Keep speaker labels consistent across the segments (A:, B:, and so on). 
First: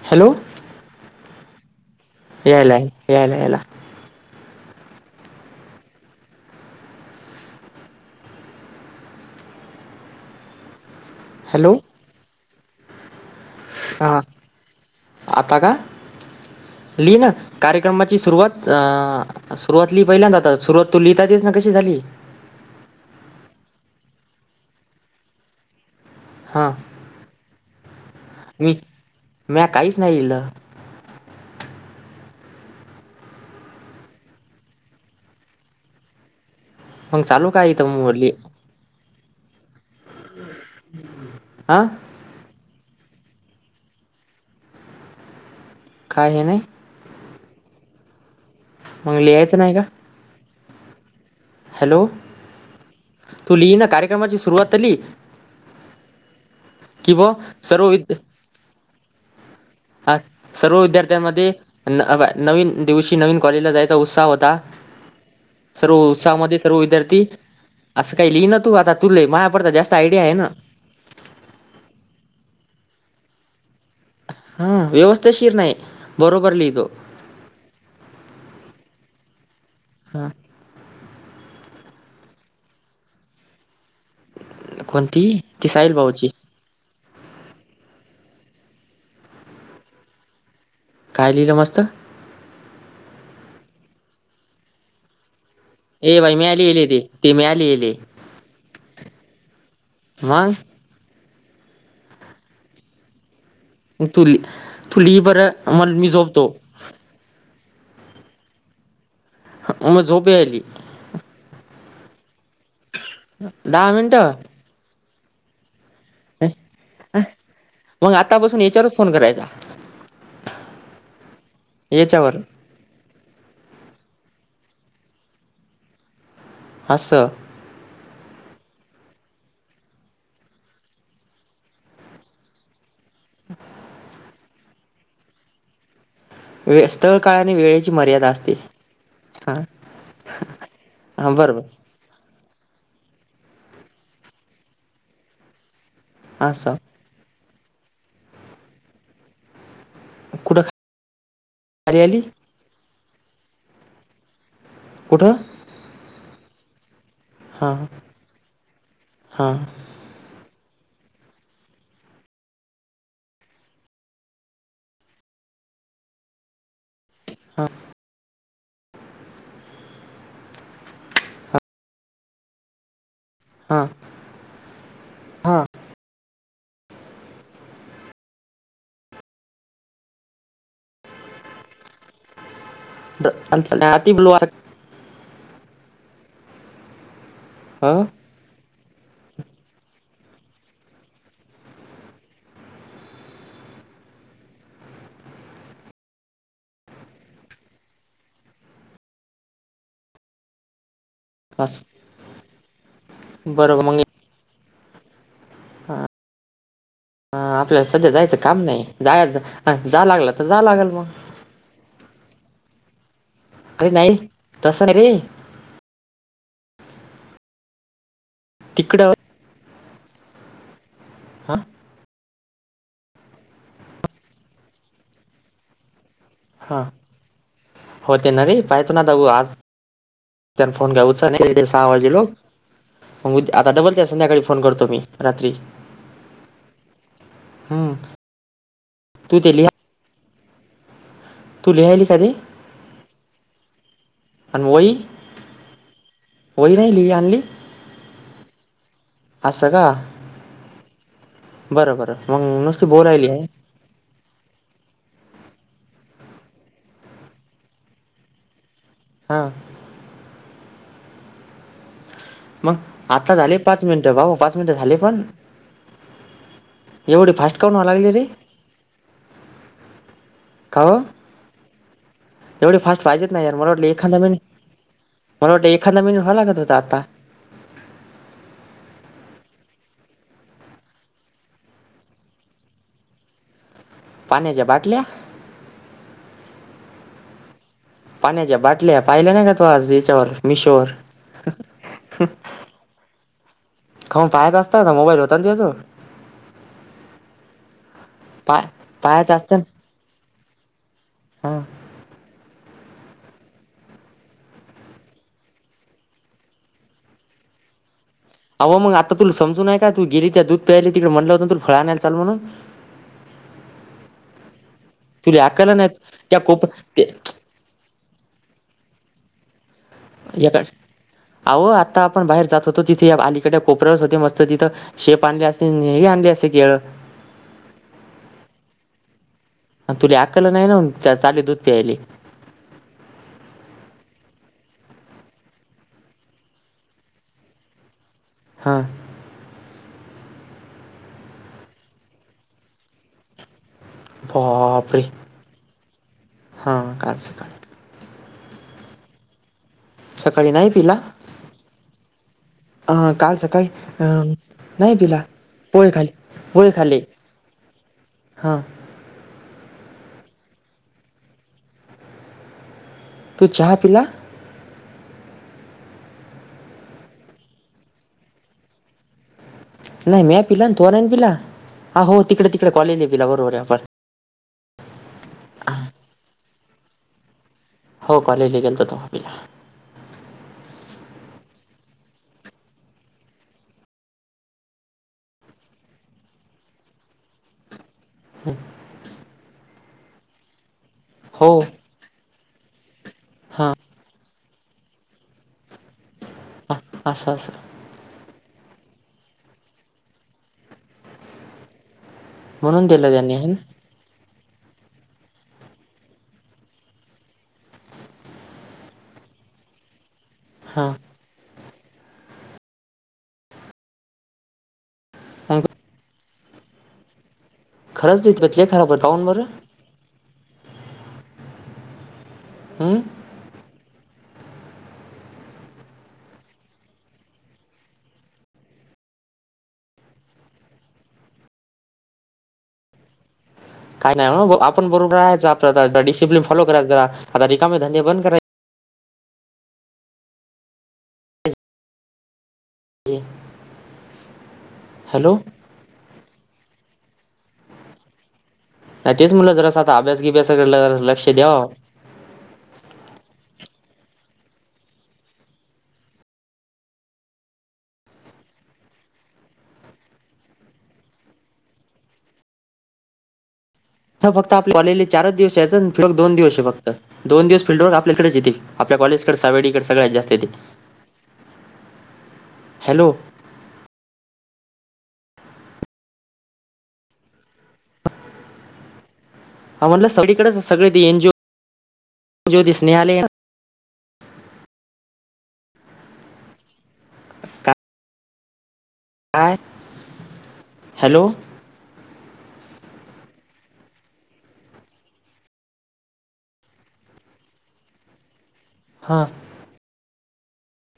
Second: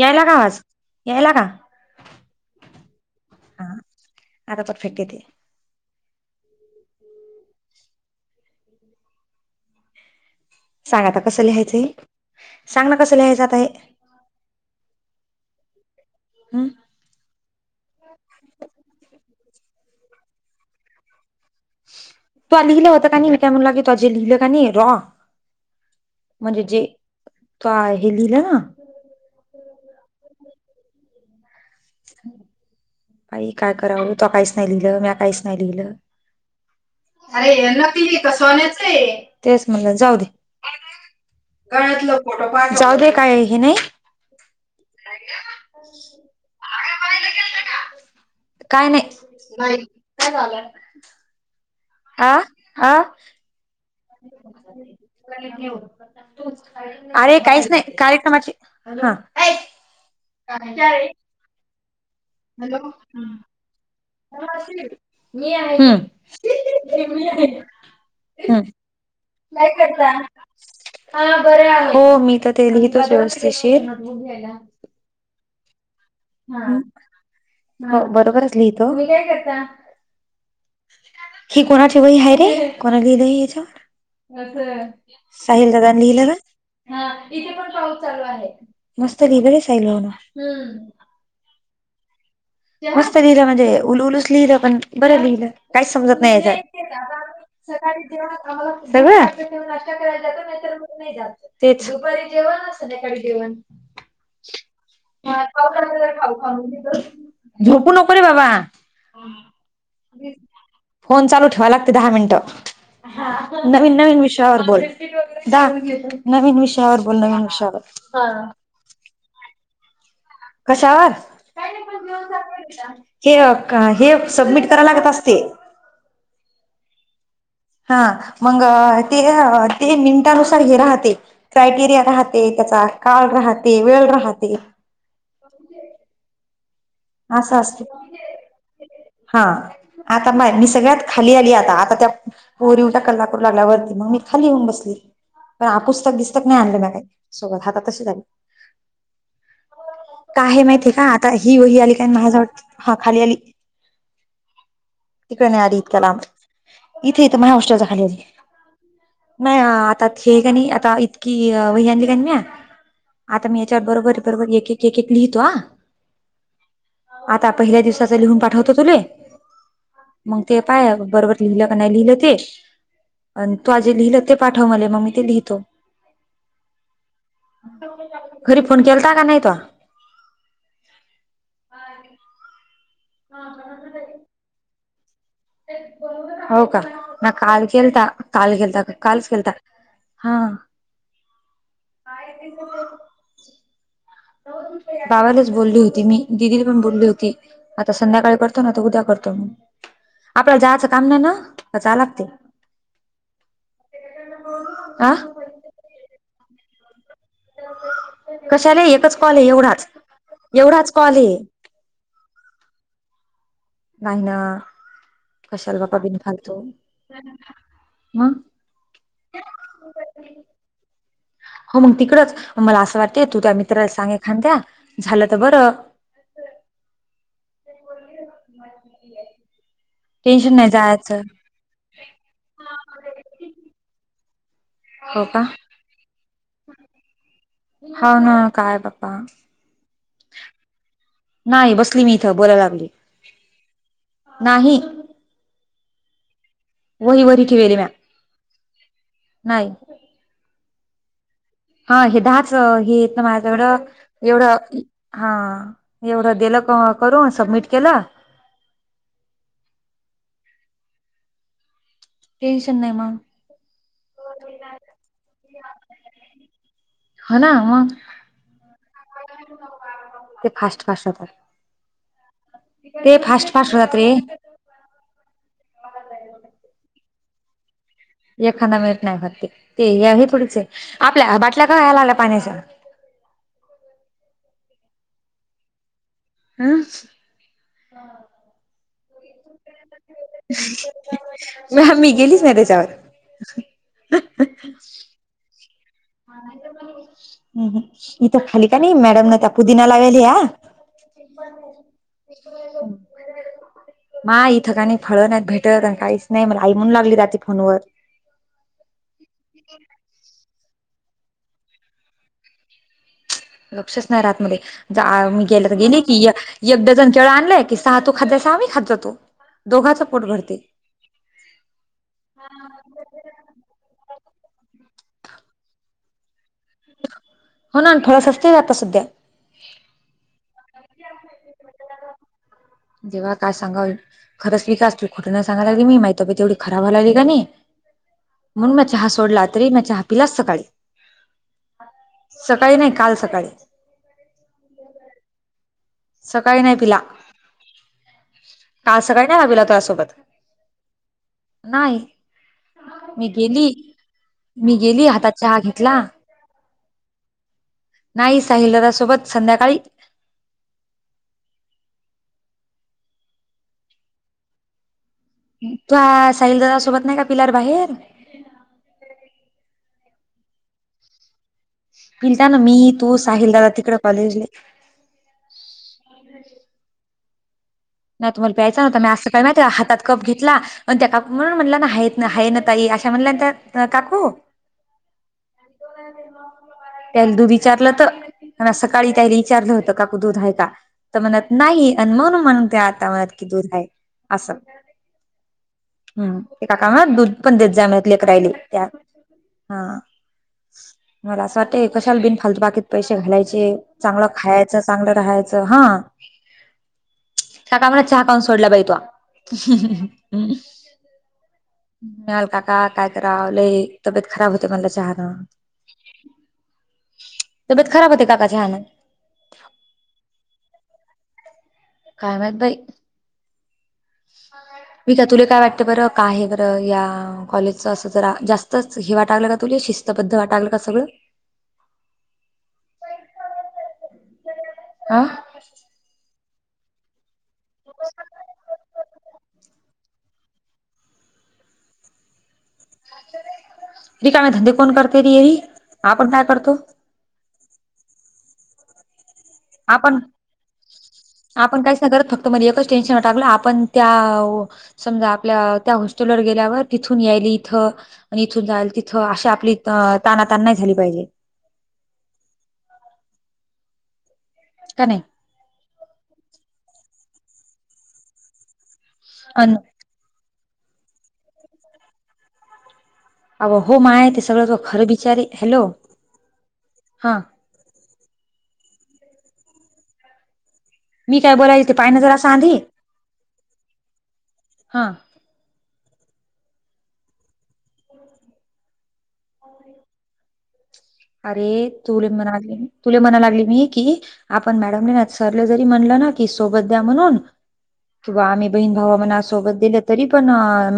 A: यायला
B: हॅलो
A: का आवाज? यायला का?
B: यायलाय यायला यायला
A: हा आता परर्फेक्ट येते. सांगा आता कसं
B: हॅलो
A: लिहायचंय हे, सांग ना कसं लिहायचं हे?
B: सहा आता का
A: हम्म.
B: लिह ना कार्यक्रमाची सुरुवात अह सुरुवात लि पहिल्यांद आता सुरुवात तू लिहीत ना कशी कशी झाली
A: तू लिहिलं होतं का नाही [unintelligible] लिहिलं का नाही रॉ म्हणजे
B: हां
A: जे तुह्या हे लिहिलं ना
B: मी, म्या काहीच नाही लिहिल.
A: बाई काय करावं तू काहीच नाही लिहिलं मी काहीच नाही लिहिलं.
B: मग चालू
A: अरे
B: काय इथं
A: नकली
B: मग
A: हाय का
B: लिहि
A: सोन्याचं आहे. तेच म्हणलं जाऊ दे.
B: हां
A: गळ्यातल फोटो पाठ, जाऊ दे काय हे नाही
B: काय हे नाही
A: [unintelligible] काय नाही,
B: मग लिहायचं
A: नाही
B: का
A: काय झालं?
B: हॅलो!
A: आह, हा.
B: तू ली ना कार्य की ब
A: अरे काहीच
B: सर्व
A: नाही
B: विद
A: कार्यक्रमाची हम्म एय
B: हा सर्व विद्यार्थ्यांमध्ये अह नवीन दिवशी नवीन कॉलेजला जाय चा उत्साह होता
A: हम्म
B: सर्व उत्साहामध्ये सर्व विद्यार्थी असं काही लिहि ना
A: हम्म
B: तू आता तुले माझ्यापडता जास्त आयडिया आहे ना.
A: हा बरे हाय, हो मी तर ते लिहितेच व्यवस्थेशीर
B: हम्म व्यवस्थेशीर नाही बरोबर लिहितो
A: हम्म हो बरोबरच लिहतो. तुम्ही काय करता?
B: हा
A: ही कोणाची वही आहे रे कोण लिहलं हे यांचावर?
B: कोणती ती साहिल
A: साहिलदादानं
B: भाऊची
A: लिहिलं हा इथे पण पाऊस चालू आहे मस्त लिहलय साहिल दादानं
B: काय लिहिलं मस्त
A: मस्त लिहिलं म्हणजे उलु उलूच लिहिलं पण बरं लिहिलं काहीच
B: ए
A: समजत नाही
B: बाई मिळाली येले
A: याच्यात
B: ते ते मिळाली येले
A: आम्हाला सगळं नष्टा करायला
B: मग
A: जातोर [inaudible] नाही जात तेच ती दुपारी जेवण संध्याकाळी जेवण
B: तुली तुलीही बर म मी झोपतो
A: झोपू नको रे बाबा
B: हां मंमे झोपे आली
A: फोन चालू ठेवाय लागते दहा मिनिटं
B: दहा
A: नवीन नवीन
B: मिनिटं
A: विषयावर बोल दाहा नवीन विषयावर बोल न नवीन विषयावर
B: मग आतापासून याच्यावरच फोन करायचा
A: कशावर
B: याच्यावर
A: हे काय हे सबमिट कराय लागत असते
B: अस
A: हा मग ते ते मिनटानुसार हे राहते काटिर्या राहते त्याचा काळ राहते वेळ राहते.
B: व्यस्त काळ आणि
A: असं असते
B: वेळेची मर्यादा असते.
A: हा
B: हां
A: आता माय मी सगळ्यात
B: हां
A: खाली आली
B: बरोबर
A: आता आता त्या पोरी उलट्या कल्लाकरु लागल्या वरती मग मी खाली येऊन बसली पण आ पुस्तक गिस्तक
B: हां
A: नाही
B: असं
A: आणलं म्या काही सोबत आता तशी आली का
B: कुठं
A: आहे माहिती आहे का आता ही वही आली काय माझा हा खाली आली
B: कुठं
A: तिकडे नाही आली इतक्यालांब इथे इथ माझ्या
B: हां
A: हॉस्टेलच्या खाली आली
B: हां
A: नाही आता त्यात हे क नये आता इतकी वही आणलेल्याण म्या आता मी याच्यावर बरोबर बरोबर एक एक एक एक लिहितो आ आता पहिल्या दिवसाच लिहून पाठवतो तुले मग ते पाय बरोबर लिहिलं का नाही लिहिलं ते अ तू आज
B: हां
A: जे लिहिलं ते पाठव मले मग मी ते लिहितो. घरी फोन केलता का नाही तो अ [inaudible]
B: बल [unintelligible]
A: हो का म्या काल
B: असं
A: केलता काल केलता कालच केलता हा काय ते [inaudible] बाबालाच बोलली होती मी दिदीला पण बोलली होती. आता संध्याकाळी करतो नाहीतर उद्या करतो मी आपल्याला जायचं काम नाही ना जा लागते
B: बरोबर मग
A: आ
B: ह आपल्याला सध्या जायचं काम
A: कशाला
B: नाही
A: एकच कॉल
B: जायच
A: आहे एवढाच
B: जा लागला तर जा लागल
A: एवढाच
B: मग
A: कॉल आहे
B: अरे नाही
A: नाहीना
B: तसं नाही रे
A: कशाला बापा बिनफालतू मग
B: तिकडं
A: [unintelligible]
B: हा
A: हो मग तिकडच मला असं वाटतेय तू त्या मित्राला सांग एखांद्या झालं तर बरं
B: हा होते ना रे पाहतो ना दाऊ आज
A: टेन्शन नाही
B: त्यां फोन
A: जायचं
B: घ्यावूचा नाही. सहा वाजेलो मग उ आता डबलते संध्याकाळी फोन करतो मी रात्री हम्म
A: हा हा, काय बप्पा?
B: तू ते लिहा तू
A: नाही बसली मी इथं बोलायला लागली.
B: अन
A: नाही
B: वही? नाही लिही
A: वही
B: आणली
A: वरी ठेवली म्या,
B: असं
A: नाही
B: का बरं
A: हा
B: बरं
A: हे
B: मग
A: दहाच अ
B: नुसती
A: हे येत ना
B: बोलायली आहे
A: माझ्याकडं. एवढं, हा एवढ दिल करून सबमिट केल.
B: हा मग
A: टेन्शन नाही
B: आता झाले पाच मिनटं, बाबो पाच मिनिटं झाले पण? एवढे
A: हो ना
B: फास्ट काहून व्हाय
A: मग
B: लागले रे?
A: ते फास्ट फास्ट होतायत.
B: एवढे फास्ट पाहिजेत ना यार, मला वाटल एखांदा महिना, मला वाटलं एखांदा महिना व्हावं लागत होत आता.
A: एखांदा मिळत नाही फक्त, ते हे थोडीच आहे, आपल्या बाटल्या का व्हायला लागल्या पाण्याच्या?
B: पाण्याच्या बाटल्या?
A: [inaudible]
B: पाण्याच्या बाटल्या पाहिल्या नाही का तू? हो आज याच्यावर मिशोवर
A: ह मी गेलीच नाही त्याच्यावर
B: खाऊन पाहायच असत ना, मोबाईल होता ना तुझ्या जवळ.
A: हम्म ह, इथ
B: पाय
A: खाली काय नाही मॅडम
B: पाहायचा
A: न त्या
B: असता ना
A: पुदीना लावेले हा.
B: हां
A: [unintelligible] मा इथं क नाय फळ नाहीत भेटत अन काहीच नाही मला आई म्हणू लागली रात्री फोनवर.
B: आव मंग आता तुला समजू नय का, तू गेली त्या दूध प्यायले तिकड म्हटलं होत ना तूला फळ आणय चल म्हणून.
A: लक्षच नाही रहात मले, जा मी
B: तुला
A: गेला
B: अक्कल
A: तर
B: नाही
A: गेली की एक,
B: त्या कोप
A: एक
B: ते
A: डझन केळं आणलय की तू खात जसा आम्ही खात जातो, दोघाच प
B: यका, आहो आता आपण बाहेर जात होतो तिथे अलीकड कोपऱ्यावरच होते मस्त तिथं शेप आणली असती नी, हे ही आणले असते केळ.
A: हो ना अन फळ सस्ते रहाता सध्या.
B: अन तुले आकलं नाही ना, चाले दूध प्यायले.
A: देवा, काय सांगाव, खरंच विक असतील खुठं नाय सांगाय लागली मी माझी तब्बेत एवढी खराब व्हाय लागली क नयी म्हणू
B: हां
A: म्या चहा सोडला तरी म्या चहा पिलाच सकाळी, सकाळी नाय काल सकाळी.
B: बापरे
A: सकाळी नाही
B: हां
A: पिला,
B: काल सकाळी
A: काल सकाळी नाही का पिला तूझ्या सोबत?
B: सकाळी नाही पिला?
A: नाही.
B: अं
A: मी
B: काल सकाळी
A: गेली
B: अं
A: मी
B: नाही
A: गेली
B: पिला,
A: हातात चहा
B: पोहे
A: घेतला
B: खाले पोहे खाल्ले.
A: नाही,
B: हां
A: साहिल दादासोबत संध्याकाळी.
B: तू चहा पीला?
A: तू आ साहिलदादा सोबत नाही का पिला र बाहेर?
B: नाही, म्या पिला अन तुवा नाही पिला? हा हो
A: पिलता
B: तिकडे
A: ना
B: तिकडे
A: मी, तू,
B: कॉलेजला पिला बरोबर आहे
A: साहिलदादा
B: आपण
A: तिकड कॉलेजले.
B: हो
A: नाही तुम्हाला
B: कॉलेजला
A: प्यायच
B: गेलतो
A: न्हता,
B: तेव्हा
A: मी असं
B: पिला
A: काय माहितीय हातात कप घेतला अन त्या काकू म्हणू म्हणला ना आहेत ना आहे न ताई अशा म्हणल्या न त्या काकू त्यान तू विचारलं तर. म्या सकाळी त्यायले विचारलं होत काकु दूध हाय का?, तर म्हणत
B: हो
A: नाही अन म्हणू म्ह त्या आता म्हणत कि दूध आहे असं, हम्म ते काका हा दूध
B: असं असं
A: पण देत जाणत करालीय त्या हा, मला असं वाटतय कशाला दिली फालतू बाकीत
B: म्हणून दिलं
A: पैसे
B: त्यांनी हे
A: घालायचे, चांगलं खायचं चांगलं राहायचं हां [unintelligible]
B: हां
A: मिळाल, काका काय कराल लई तब्येत खराब होते म्हटलं चहान
B: मग
A: [inaudible]
B: खरंच
A: होते
B: तुझी
A: काका
B: तब्येत लई
A: चहानं
B: खराब काहून बरं.
A: काय माहित बाई.
B: हं
A: मी का तुले काय वाटतं बरं, काय आहे बरं या. कॉलेजच असं जरा जास्तच हे वाटालय का तुले शिस्तबद्ध वाटालं का सगळं.
B: काय नाही वो, आपण बरोबर
A: हा
B: रायचं आपण डिसिप्लिन फॉलो करायचा जरा, आता रिकामे धंदे बंद करायचे.
A: रिकामं धंदे कोण करते
B: हॅलो
A: री येरी, आपण काय करतो
B: नाही तेच म्हटलं जरा आता
A: आपण
B: अभ्यास गिभ्यासकडे लक्ष द्याव.
A: आपण काहीच करत फक्त मध्ये एकच टेन्शन टाकलं आपण त्या समजा आपल्या त्या हॉस्टेलवर गेल्यावर तिथून यायली इथं आणि इथून जायल तिथं अशी आपली ताना, तान नाही झाली पाहिजे.
B: ह फक्त आपली कॉलेजले
A: का नाही
B: चारच दिवस यायाचंन दोन दिवस हे फक्त, दोन दिवस फिल्ड वर आपल्याकडेच येते. आपल्या कॉलेज सावेडी
A: अन
B: सगळ्यात जास्त हाय त्याची. हॅलो
A: अ हो माय ते सगळं तु खरं बिचारी, हॅलो. हा
B: हा म्हटलं सगळीकडच सगळ तेन
A: मी काय बोलाले ते पाहणा जरा आधी. हा
B: [unintelligible] काय? हॅलो
A: अरे तुले म्हणाली, तुले म्हणाय लागले मी की आपण मॅडमने सरले जरी म्हणलं ना, की सोबत द्या म्हणून किंवा आम्ही बहीन भावा
B: हां
A: मण आस सोबत दिलं तरी पण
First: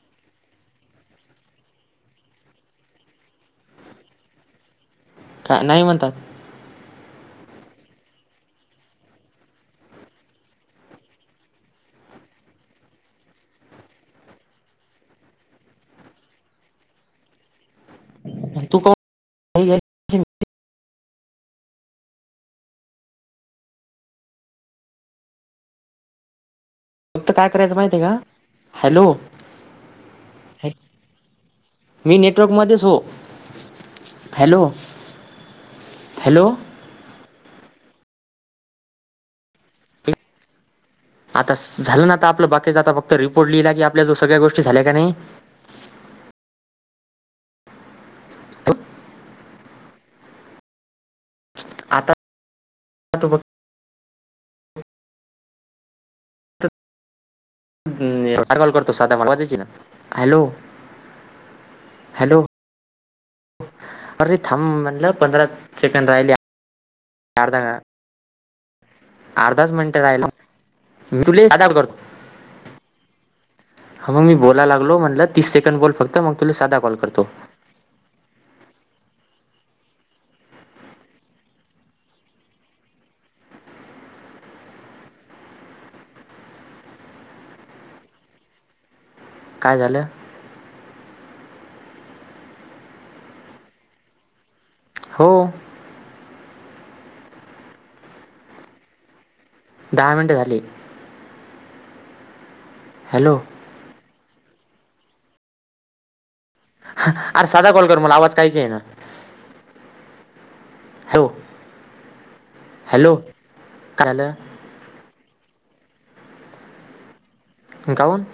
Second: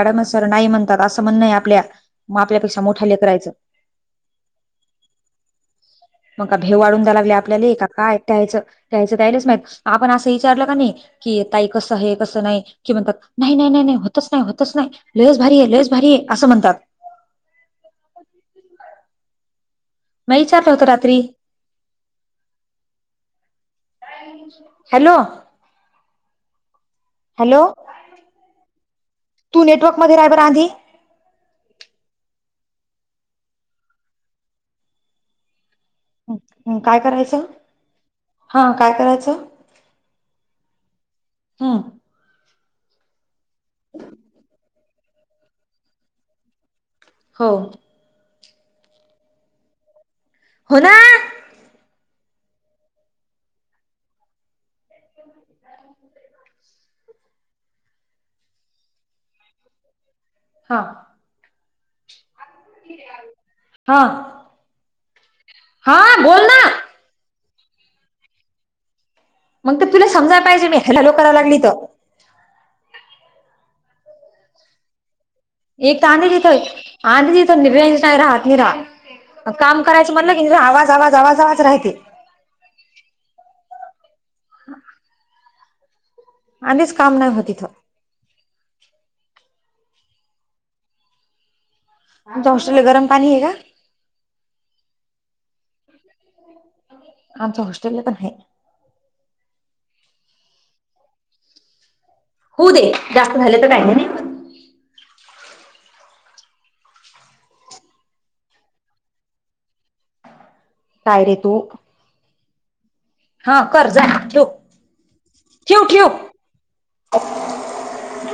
A: मॅडम सर नाही म्हणतात असं म्हणणं आपल्या म आपल्यापेक्षा मोठाले करायचं.
B: का? नाही म्हणतात
A: मग का भेव वाढून द्याय लागले आपल्याली का काय त्याचं, त्याचं त्यायले माहित आपण असं विचारलं कणी कि ताई कसं आहे कसं नाही की म्हणतात, नाही, नाही, नाही, नाही होतच नाही, होतच नाही लयच भारीय, लयच भारीय असं म्हणतात.
B: [unintelligible] नाही गेली.
A: माईचात होत रात्री हॅलो.
B: फक्त काय
A: हॅलो
B: करायचं माहिती आहे का? हॅलो.
A: तू नेटवर्क मध्ये रहा बर आंधी
B: मी नेटवर्कमध्येच हो, हॅलो हॅलो.
A: काय करायचं, हा काय करायचं?
B: आता
A: हम्म
B: झालं ना आता आपलं बाकीच आता फक्त रिपोर्ट लिहिला की आपल्या जो सगळ्या गोष्टी झाल्या का नाही?
A: हो.
B: [unintelligible]
A: हो नां
B: आता [unintelligible]
A: [inaudible]
B: एवढा कॉल करतो साधा [unintelligible] हॅलो.
A: हां.
B: हॅलो.
A: हा
B: अरे थांब म्हणटल पंधरा
A: हा
B: सेकंद राहिले.
A: बोल ना
B: अर्धा खा अर्धाच
A: मग तर
B: मिनिटं
A: तुला
B: राहिला.
A: समजायला पाहिजे मी हॅलो करायला
B: तुले
A: लागली
B: साधा कॉल
A: तर
B: करतो. हो मग मी बोलाय लागलो म्हणल तीस सेकंद बोल
A: एक तर
B: फक्त
A: आधी
B: मग तुला साधा कॉल
A: तिथं
B: करतो.
A: आधी रेंज नाही राहत निरा काम करायच म्हणल की आवाज आवाज आवाज आवाज राहते. आधीच काम नाही होत इथ.
B: काय झाल?
A: तुमच्या हस्टेलला गरम पाणी आहे का?
B: हो
A: आमच्या हॉस्टेला काण नाही.
B: दहा मिनिट झाली.
A: होऊ दे जास्त
B: हॅलो
A: झाले तर काय नाही.
B: अरे साधा कॉल कर मला आवाज काहीच येईना.
A: काय
B: हॅलो
A: रे तू.
B: हॅलो
A: हा कर
B: काय
A: जा
B: झालं
A: ठिव ठिव ठिव.
B: काऊन